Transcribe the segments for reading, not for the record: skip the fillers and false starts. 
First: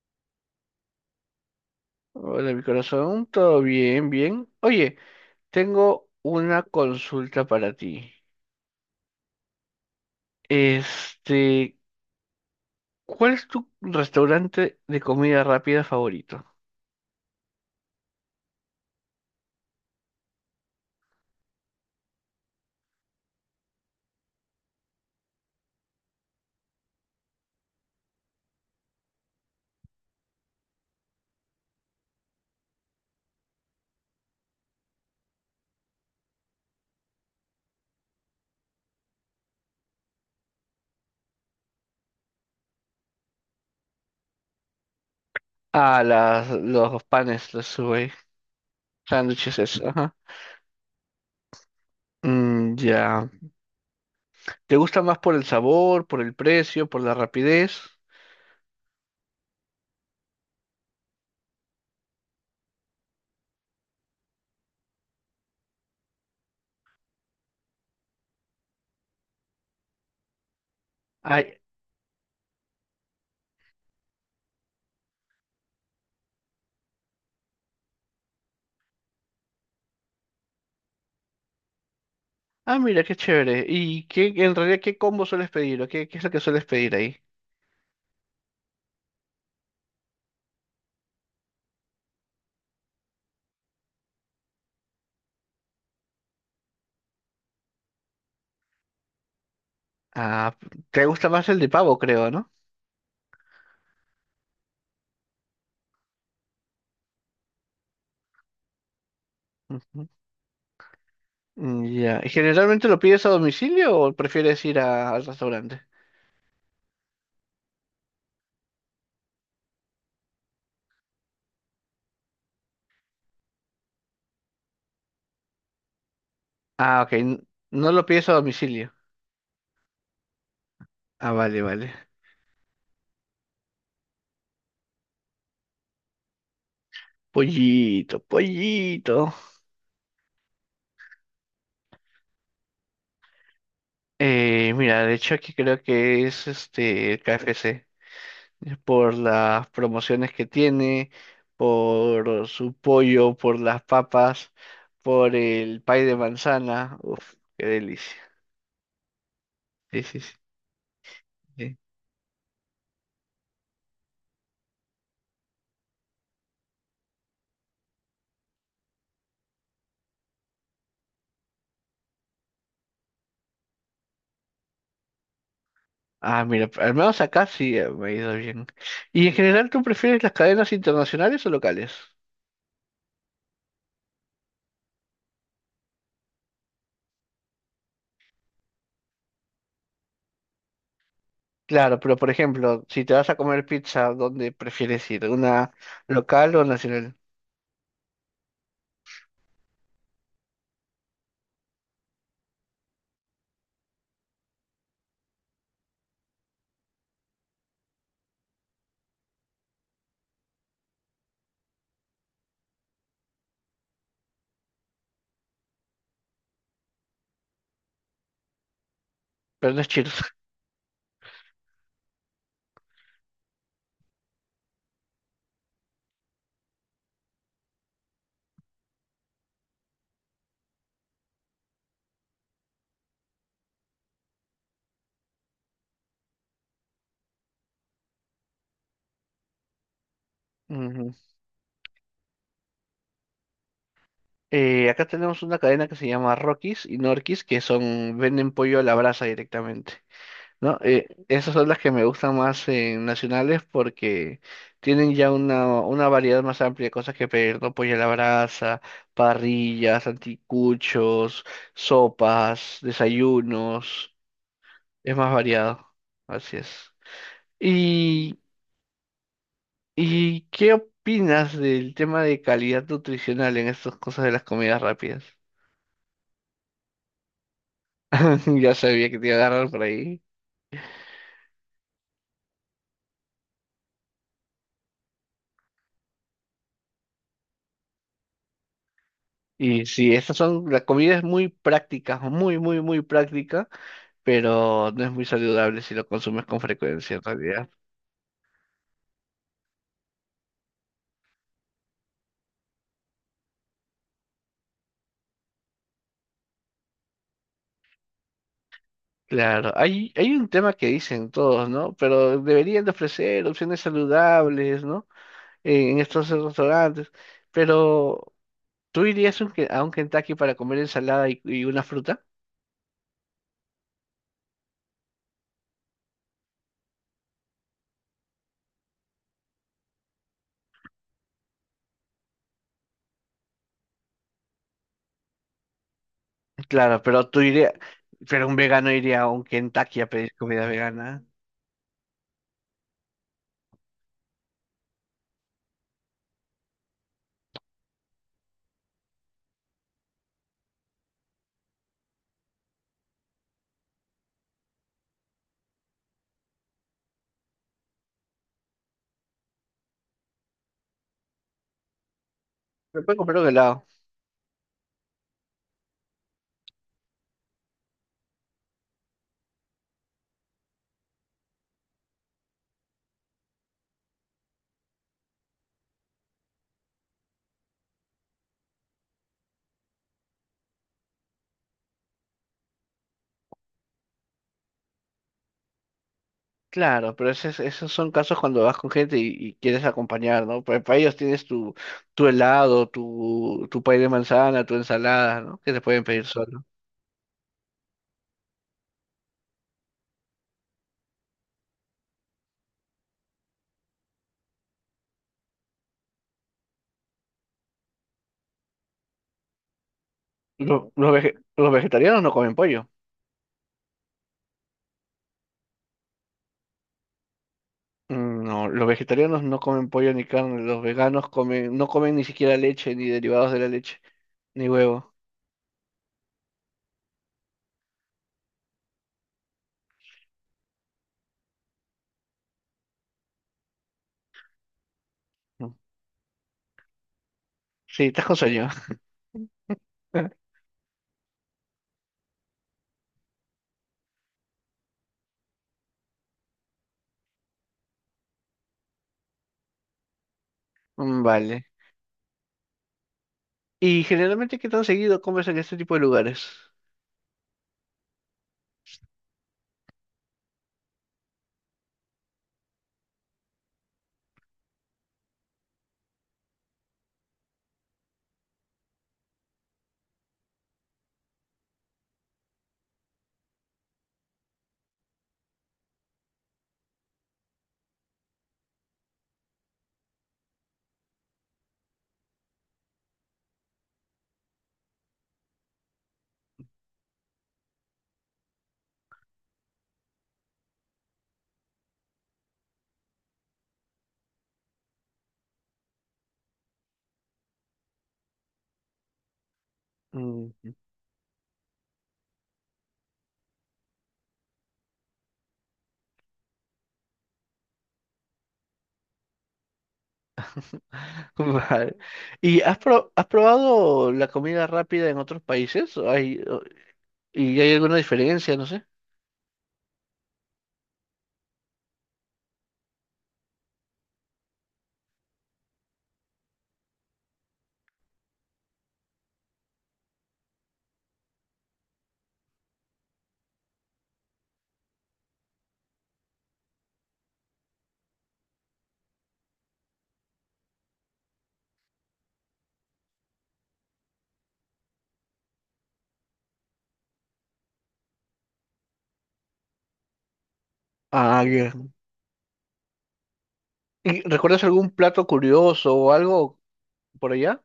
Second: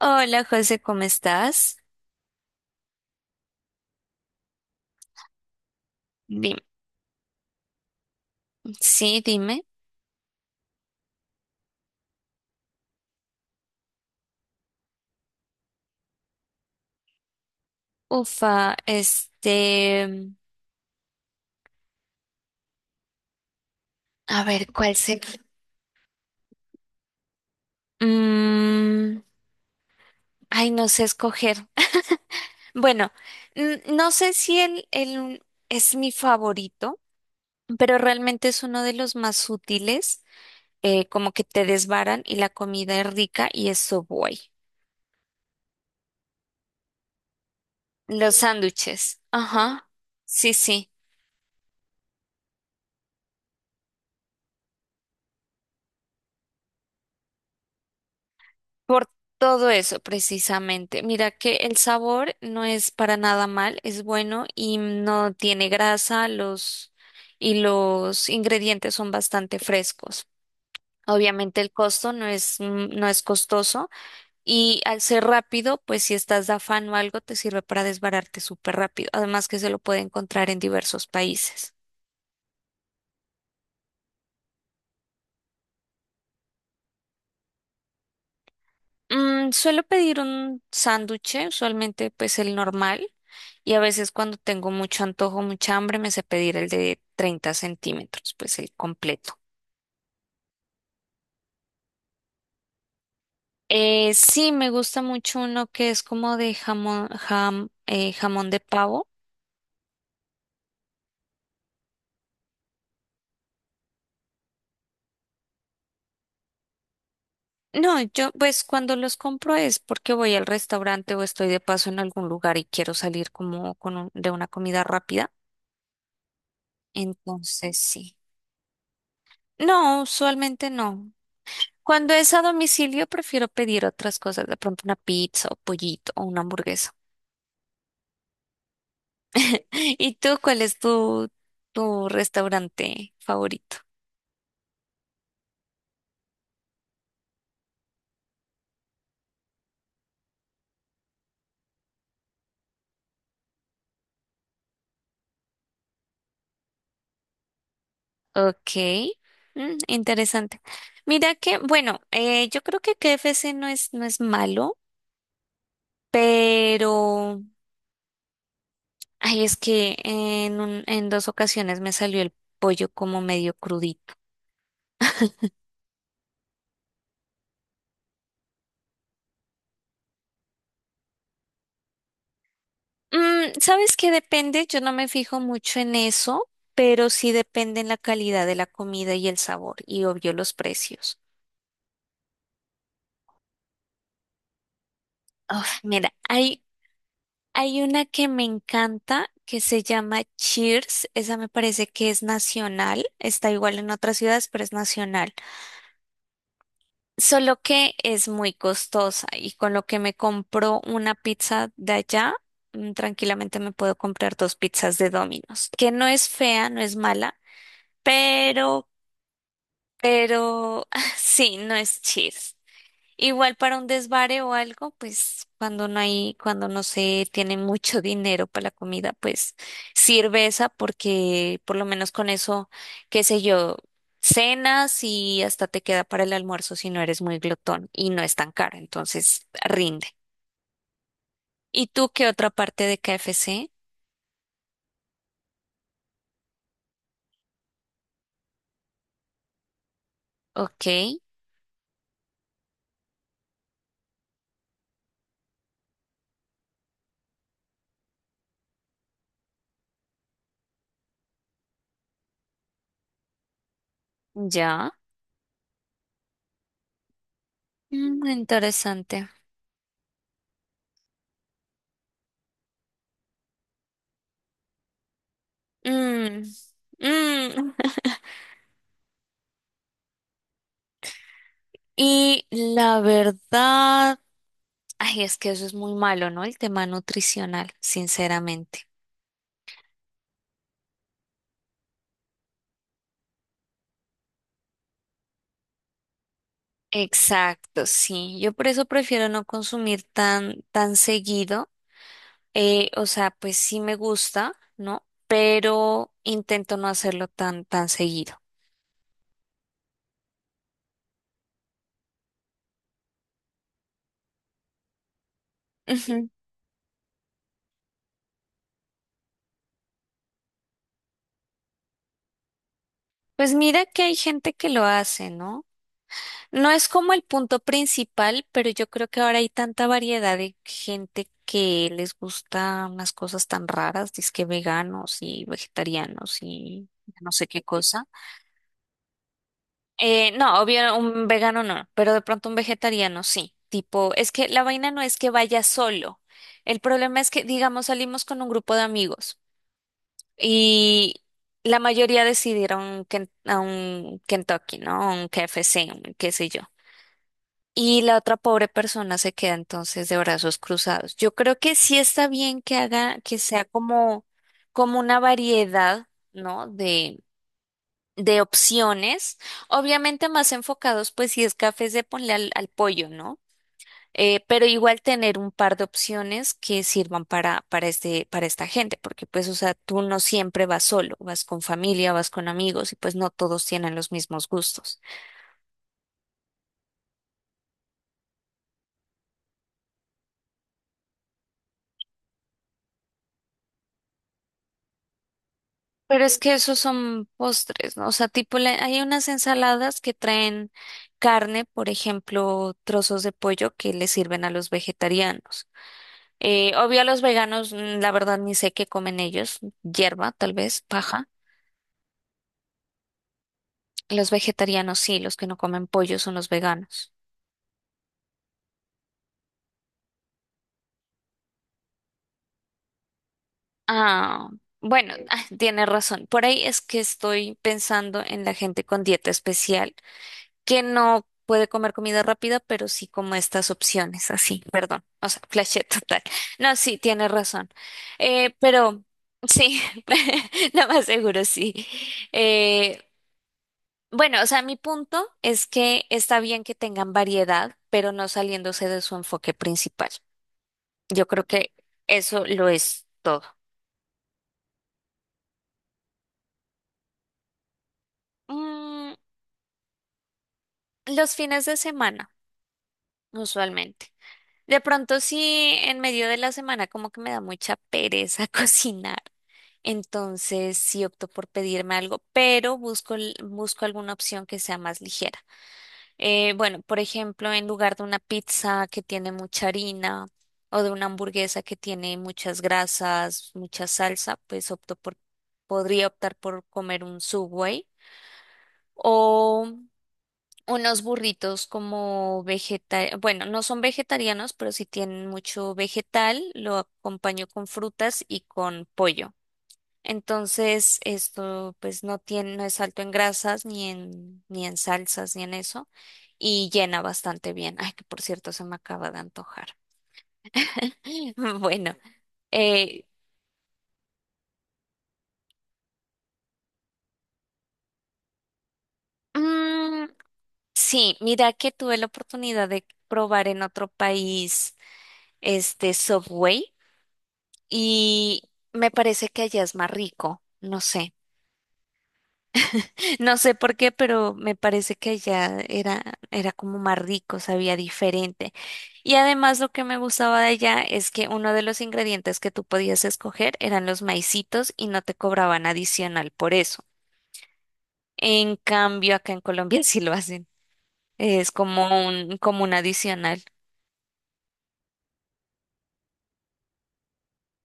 Hola José, ¿cómo estás? Hola, mi corazón, todo bien, bien. Oye, tengo Dime, una consulta para ti. sí, dime. Este, ¿Cuál es tu restaurante de comida rápida favorito? Ufa, este, a ver, Mm, ay, no sé escoger. Bueno, no sé si el es mi favorito, pero realmente es uno de los más útiles, como que te desbaran y la comida es rica y es Subway. Ah, los panes, los Subway, Los sándwiches, sándwiches, eso, ajá, ajá. sí, sí. Mm, ya. ¿Te gusta más por el sabor, por el precio, por la rapidez? Por todo eso, precisamente. Mira que el sabor no es para nada mal, es bueno y no tiene grasa, los y los ingredientes son bastante frescos. Ay, Obviamente el costo no es costoso y al ser rápido, pues si estás de afán o algo, te sirve para desbararte súper rápido. Además que se lo puede encontrar en diversos países. ah, mira, qué chévere. ¿Y qué combo sueles pedir o qué es lo que sueles pedir ahí? Suelo pedir un sándwich, usualmente pues el normal. Y a veces cuando tengo mucho antojo, mucha hambre, me sé pedir el de 30 centímetros, pues el completo. Ah, te gusta más el de pavo, creo, ¿no? Sí, me gusta mucho uno que es como de jamón, jamón de pavo. Mm, ya. ¿Generalmente lo pides a domicilio o prefieres al restaurante? No, yo pues cuando los compro es porque voy al restaurante o estoy de paso en algún lugar y quiero salir como con de una comida rápida. Ah, ok. Entonces No lo sí. pides a domicilio. No, usualmente no. Ah, vale, vale. Cuando es a domicilio prefiero pedir otras cosas, de pronto una pizza o pollito o una hamburguesa. Pollito, pollito. ¿Y tú cuál es tu restaurante favorito? Mira, de hecho aquí creo que es este el KFC, por las promociones que tiene, por su pollo, por las papas, por el pay de manzana. Uf, qué delicia. Ok, mm, Sí, sí, sí. interesante. Mira que, Sí. bueno, yo creo que KFC no es malo, pero, ay, es que en en dos ocasiones me salió el pollo como medio crudito. Ah, mira, al menos acá sí, me ha ido bien. ¿Y en general tú prefieres las cadenas internacionales o locales? ¿Sabes qué depende? Yo no me fijo mucho en eso, pero sí depende en la calidad de la comida y el sabor, y obvio los precios. Claro, pero por ejemplo, si te vas a comer pizza, ¿dónde prefieres ir? ¿Una Uf, mira, local hay o nacional? Hay una que me encanta que se llama Cheers. Esa me parece que es nacional. Está igual en otras ciudades, pero es nacional. Solo que es muy costosa y con lo que me compro una pizza de allá, tranquilamente me puedo comprar dos pizzas de Domino's, que no es fea, no es mala, pero, Pero no es Cheers. pero sí, no es Cheers. Igual para un desvare o algo, pues cuando no hay, cuando no se tiene mucho dinero para la comida, pues sirve esa porque por lo menos con eso, qué sé yo, cenas y hasta te queda para el almuerzo si no eres muy glotón y no es tan cara, entonces rinde. Ujú. ¿Y tú qué otra parte de KFC? Acá tenemos una cadena que se llama Rockies y Norquis, que son, venden pollo a la brasa directamente. No, Ok, esas son las que me gustan más en nacionales porque tienen ya una variedad más amplia de cosas que pedir, ¿no? Pollo a la brasa, parrillas, anticuchos, sopas, desayunos, ya. es más variado, así es. Mm, ¿Y, interesante. ¿y qué opinas del tema de calidad nutricional en estas cosas de las comidas rápidas? Mm, mm. Ya sabía que te iba a agarrar por ahí. Y la verdad. Ay, es que eso es muy malo, ¿no? El tema nutricional, sinceramente. Y sí, estas son, la comida es muy práctica, muy, muy, muy práctica, pero no es muy saludable si lo consumes con frecuencia en realidad. Exacto, sí. Yo por eso prefiero no consumir tan, tan seguido. O sea, pues sí me gusta, ¿no? Pero intento no hacerlo tan, tan seguido. Claro, hay un tema que dicen todos, ¿no? Pero deberían de ofrecer opciones saludables, ¿no? En estos Ujú. restaurantes. Pero, ¿tú irías un a un Kentucky para comer ensalada y una fruta? Pues mira que hay gente que lo hace, ¿no? No es como el punto principal, pero yo creo que ahora hay tanta variedad de gente que les gusta unas cosas tan raras, dizque veganos y vegetarianos y Claro, pero no tú sé qué irías, cosa. pero un vegano iría a un Kentucky a pedir No, comida obvio, vegana. un vegano no, pero de pronto un vegetariano sí. Tipo, es que la vaina no es que vaya solo. El problema es que, digamos, salimos con un grupo de amigos y la mayoría decidieron que, a un Kentucky, ¿no? Un KFC, un qué sé yo. Y la otra pobre persona se queda entonces de brazos cruzados. Yo creo que sí está bien que Me puede haga, que comprar un sea helado. como, como una variedad, ¿no? De opciones, obviamente más enfocados, pues si es café, se ponle al pollo, ¿no? Pero igual tener un par de opciones que sirvan para, para esta gente, porque pues, o sea, tú no siempre vas solo, vas con familia, vas con amigos y pues no todos tienen los mismos gustos. Claro, pero esos son casos cuando vas con gente y quieres acompañar, ¿no? Para ellos tienes tu helado, tu pay de manzana, tu ensalada, ¿no? Que te pueden Pero pedir es que solo. esos son postres, ¿no? O sea, tipo, hay unas ensaladas que traen carne, por ejemplo, trozos de pollo que le sirven a los vegetarianos. Obvio a los veganos, la verdad ni sé qué comen ellos, hierba tal vez, paja. Los vegetarianos no comen pollo. Los vegetarianos sí, los que no comen pollo son los veganos. Mm, no, los vegetarianos no comen pollo ni carne. Los veganos comen, no comen ni siquiera leche, ni derivados de la leche, Ah, ni huevo. bueno, ah, tiene razón. Por ahí es que estoy pensando en la gente con dieta especial, que no puede comer comida rápida, pero sí como estas opciones, así, perdón, o sea, No. flashé total. No, sí, tiene razón. Sí, estás con sueño. Pero sí, lo más seguro sí. Eh, Bueno, o sea, mi punto es que está bien que tengan variedad, pero no saliéndose de su enfoque principal. Mm, Yo creo vale. que eso lo es todo. ¿Y generalmente qué tan seguido comes en este tipo de lugares? Mm, los fines de semana, usualmente. De pronto, sí, en medio de la semana como que me da mucha pereza cocinar. Entonces, sí opto por pedirme algo, pero busco alguna opción que sea más ligera. Bueno, por ejemplo, en lugar de una pizza que tiene mucha harina o de una hamburguesa que tiene muchas grasas, mucha salsa, pues podría optar por comer un Subway o unos burritos como vegetal, bueno, no son vegetarianos, pero si tienen mucho vegetal, lo acompaño con frutas y con pollo. Mm. Entonces, esto pues no tiene, no es alto en grasas, ni en salsas, ni en eso, y llena bastante bien. Ay, que por cierto, se me acaba de antojar. Vale. Bueno, ¿Y eh, has probado la comida rápida en otros países? ¿O y hay alguna diferencia? No sé. mm, sí, mira que tuve la oportunidad de probar en otro país este Subway y me parece que allá es más rico, no sé. No sé por qué, pero me parece que allá era como más rico, sabía diferente. Y además lo que me gustaba de allá es que uno de los ingredientes que tú podías escoger eran los maicitos y no te cobraban adicional por eso. En cambio, acá en Colombia sí lo hacen. Ah, Es ya. como un adicional. ¿Y recuerdas algún plato curioso o algo por allá?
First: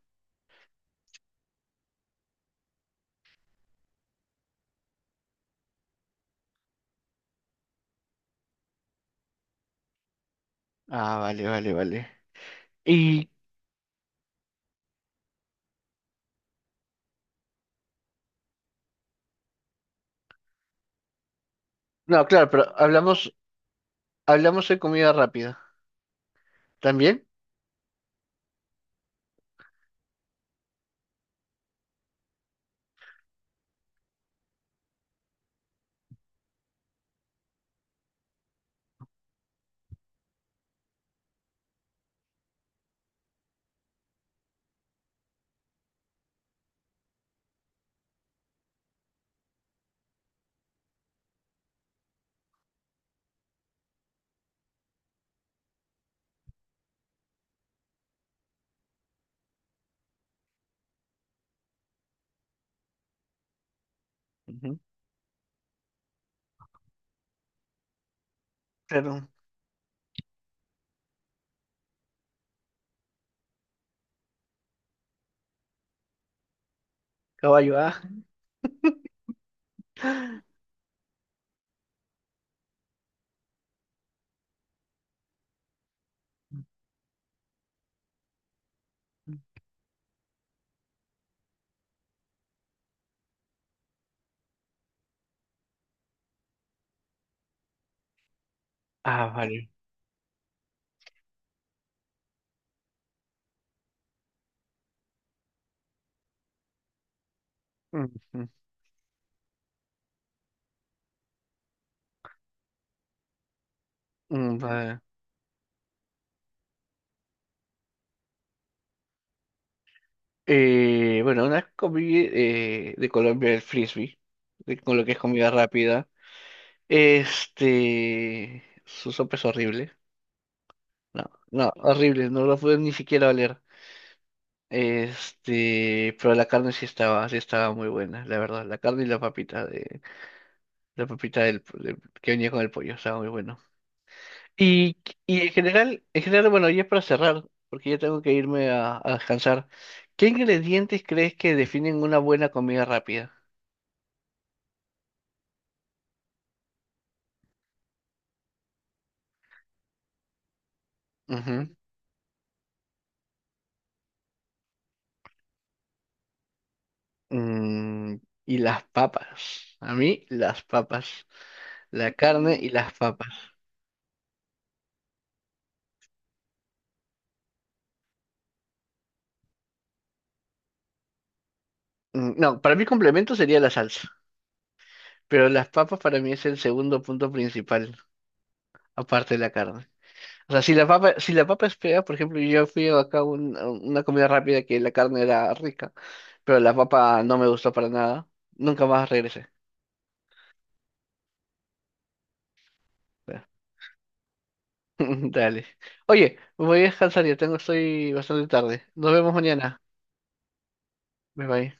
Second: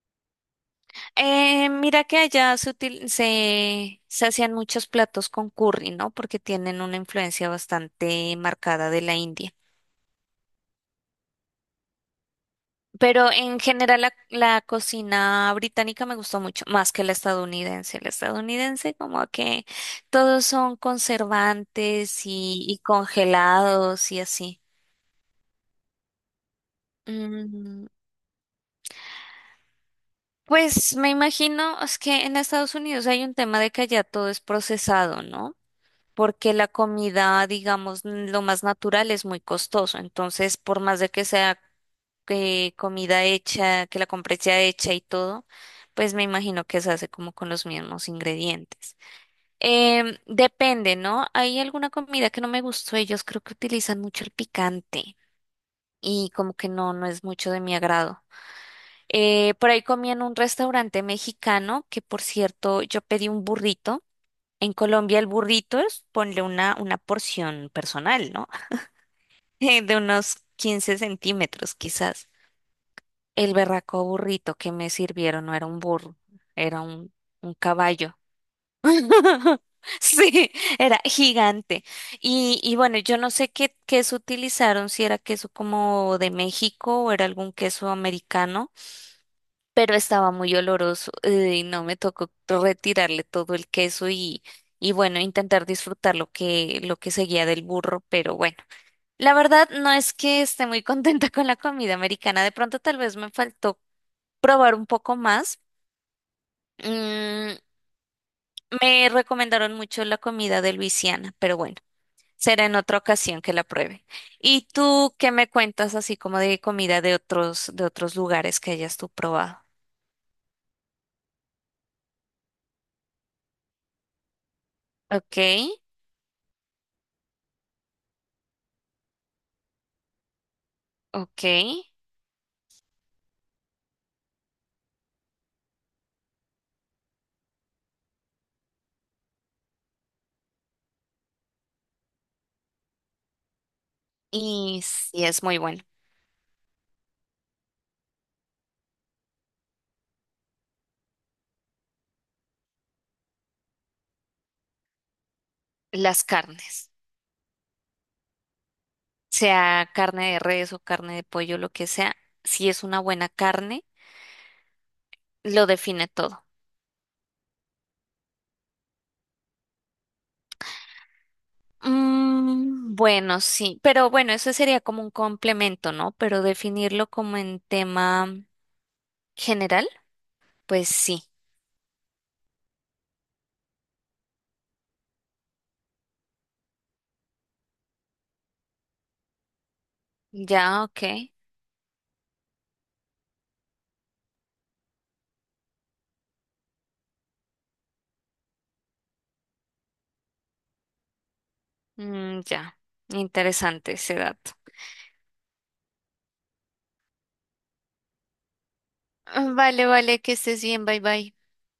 Mira que allá se hacían muchos platos con curry, ¿no? Porque tienen una influencia bastante marcada de la India. Ah, vale, vale, vale. Y, Pero en general la cocina británica me gustó mucho, más que la estadounidense. La estadounidense como que todos son conservantes no, claro, y, pero y hablamos, congelados y así. hablamos de comida rápida. ¿También? Mm, pues me imagino es que en Estados Unidos hay un tema de que allá todo es procesado, ¿no? Porque la comida, digamos, lo más natural es muy costoso. Entonces, por más de que sea comida hecha, que la compres ya hecha y todo, pues me imagino que se hace como con los mismos ingredientes. Depende, ¿no? Hay alguna comida que no me gustó. Ellos creo que utilizan mucho el picante y como que no es mucho de mi agrado. Por ahí comí en un restaurante mexicano que, por cierto, yo pedí un burrito. En Ujú. Colombia el burrito es ponle una porción personal, ¿no? Claro, De unos 15 centímetros quizás. El berraco burrito que me sirvieron no era un burro, era un caballo, ah. caballo. Sí, era gigante. Y bueno, yo no sé qué queso utilizaron, si era queso como de México o era algún queso americano Ujú. pero estaba muy oloroso y no me tocó retirarle todo el queso y bueno, intentar disfrutar lo que seguía del burro, pero bueno, Ah, la vale. verdad no es que esté muy contenta con la comida americana, de pronto tal vez me faltó probar un poco más. Mm, Ujú. me recomendaron mucho la comida de Luisiana, pero bueno, será en otra ocasión que la pruebe. Mm, ¿Y vale. tú qué me cuentas así como de comida de otros lugares que hayas tú probado? Bueno, una comida de Colombia, el frisbee, con lo que es Ok, comida rápida. Este, su sopa es horrible. No, ok. no, horrible, no lo pude ni siquiera oler. Este, pero la carne sí estaba muy buena, la verdad. La carne y la papita que venía con el pollo, estaba muy bueno. Y Y, sí y es muy bueno. En general, bueno, ya para cerrar, porque ya tengo que irme a descansar. ¿Qué ingredientes crees que definen una buena comida rápida? Las carnes, sea carne de res o carne de pollo, Ujú. lo que sea, si es una buena carne, lo define todo. Mm, y las papas. A mí, las papas. La carne y las Mm, papas. bueno, sí, pero bueno, eso sería como un complemento, ¿no? Pero definirlo como en tema general, pues sí. Mm, no, para mí complemento sería la salsa, pero las papas para mí es el segundo punto principal, aparte de la carne. O sea, Ya, ok. Si la papa es fea, por ejemplo, yo fui acá a a una comida rápida que la carne era rica, pero la papa no me gustó para nada, nunca más regresé. Mm, ya, interesante ese dato. Dale. Oye, voy a descansar, ya tengo, estoy bastante tarde. Nos vemos mañana. Vale, vale, que estés bien, bye bye. Bye bye.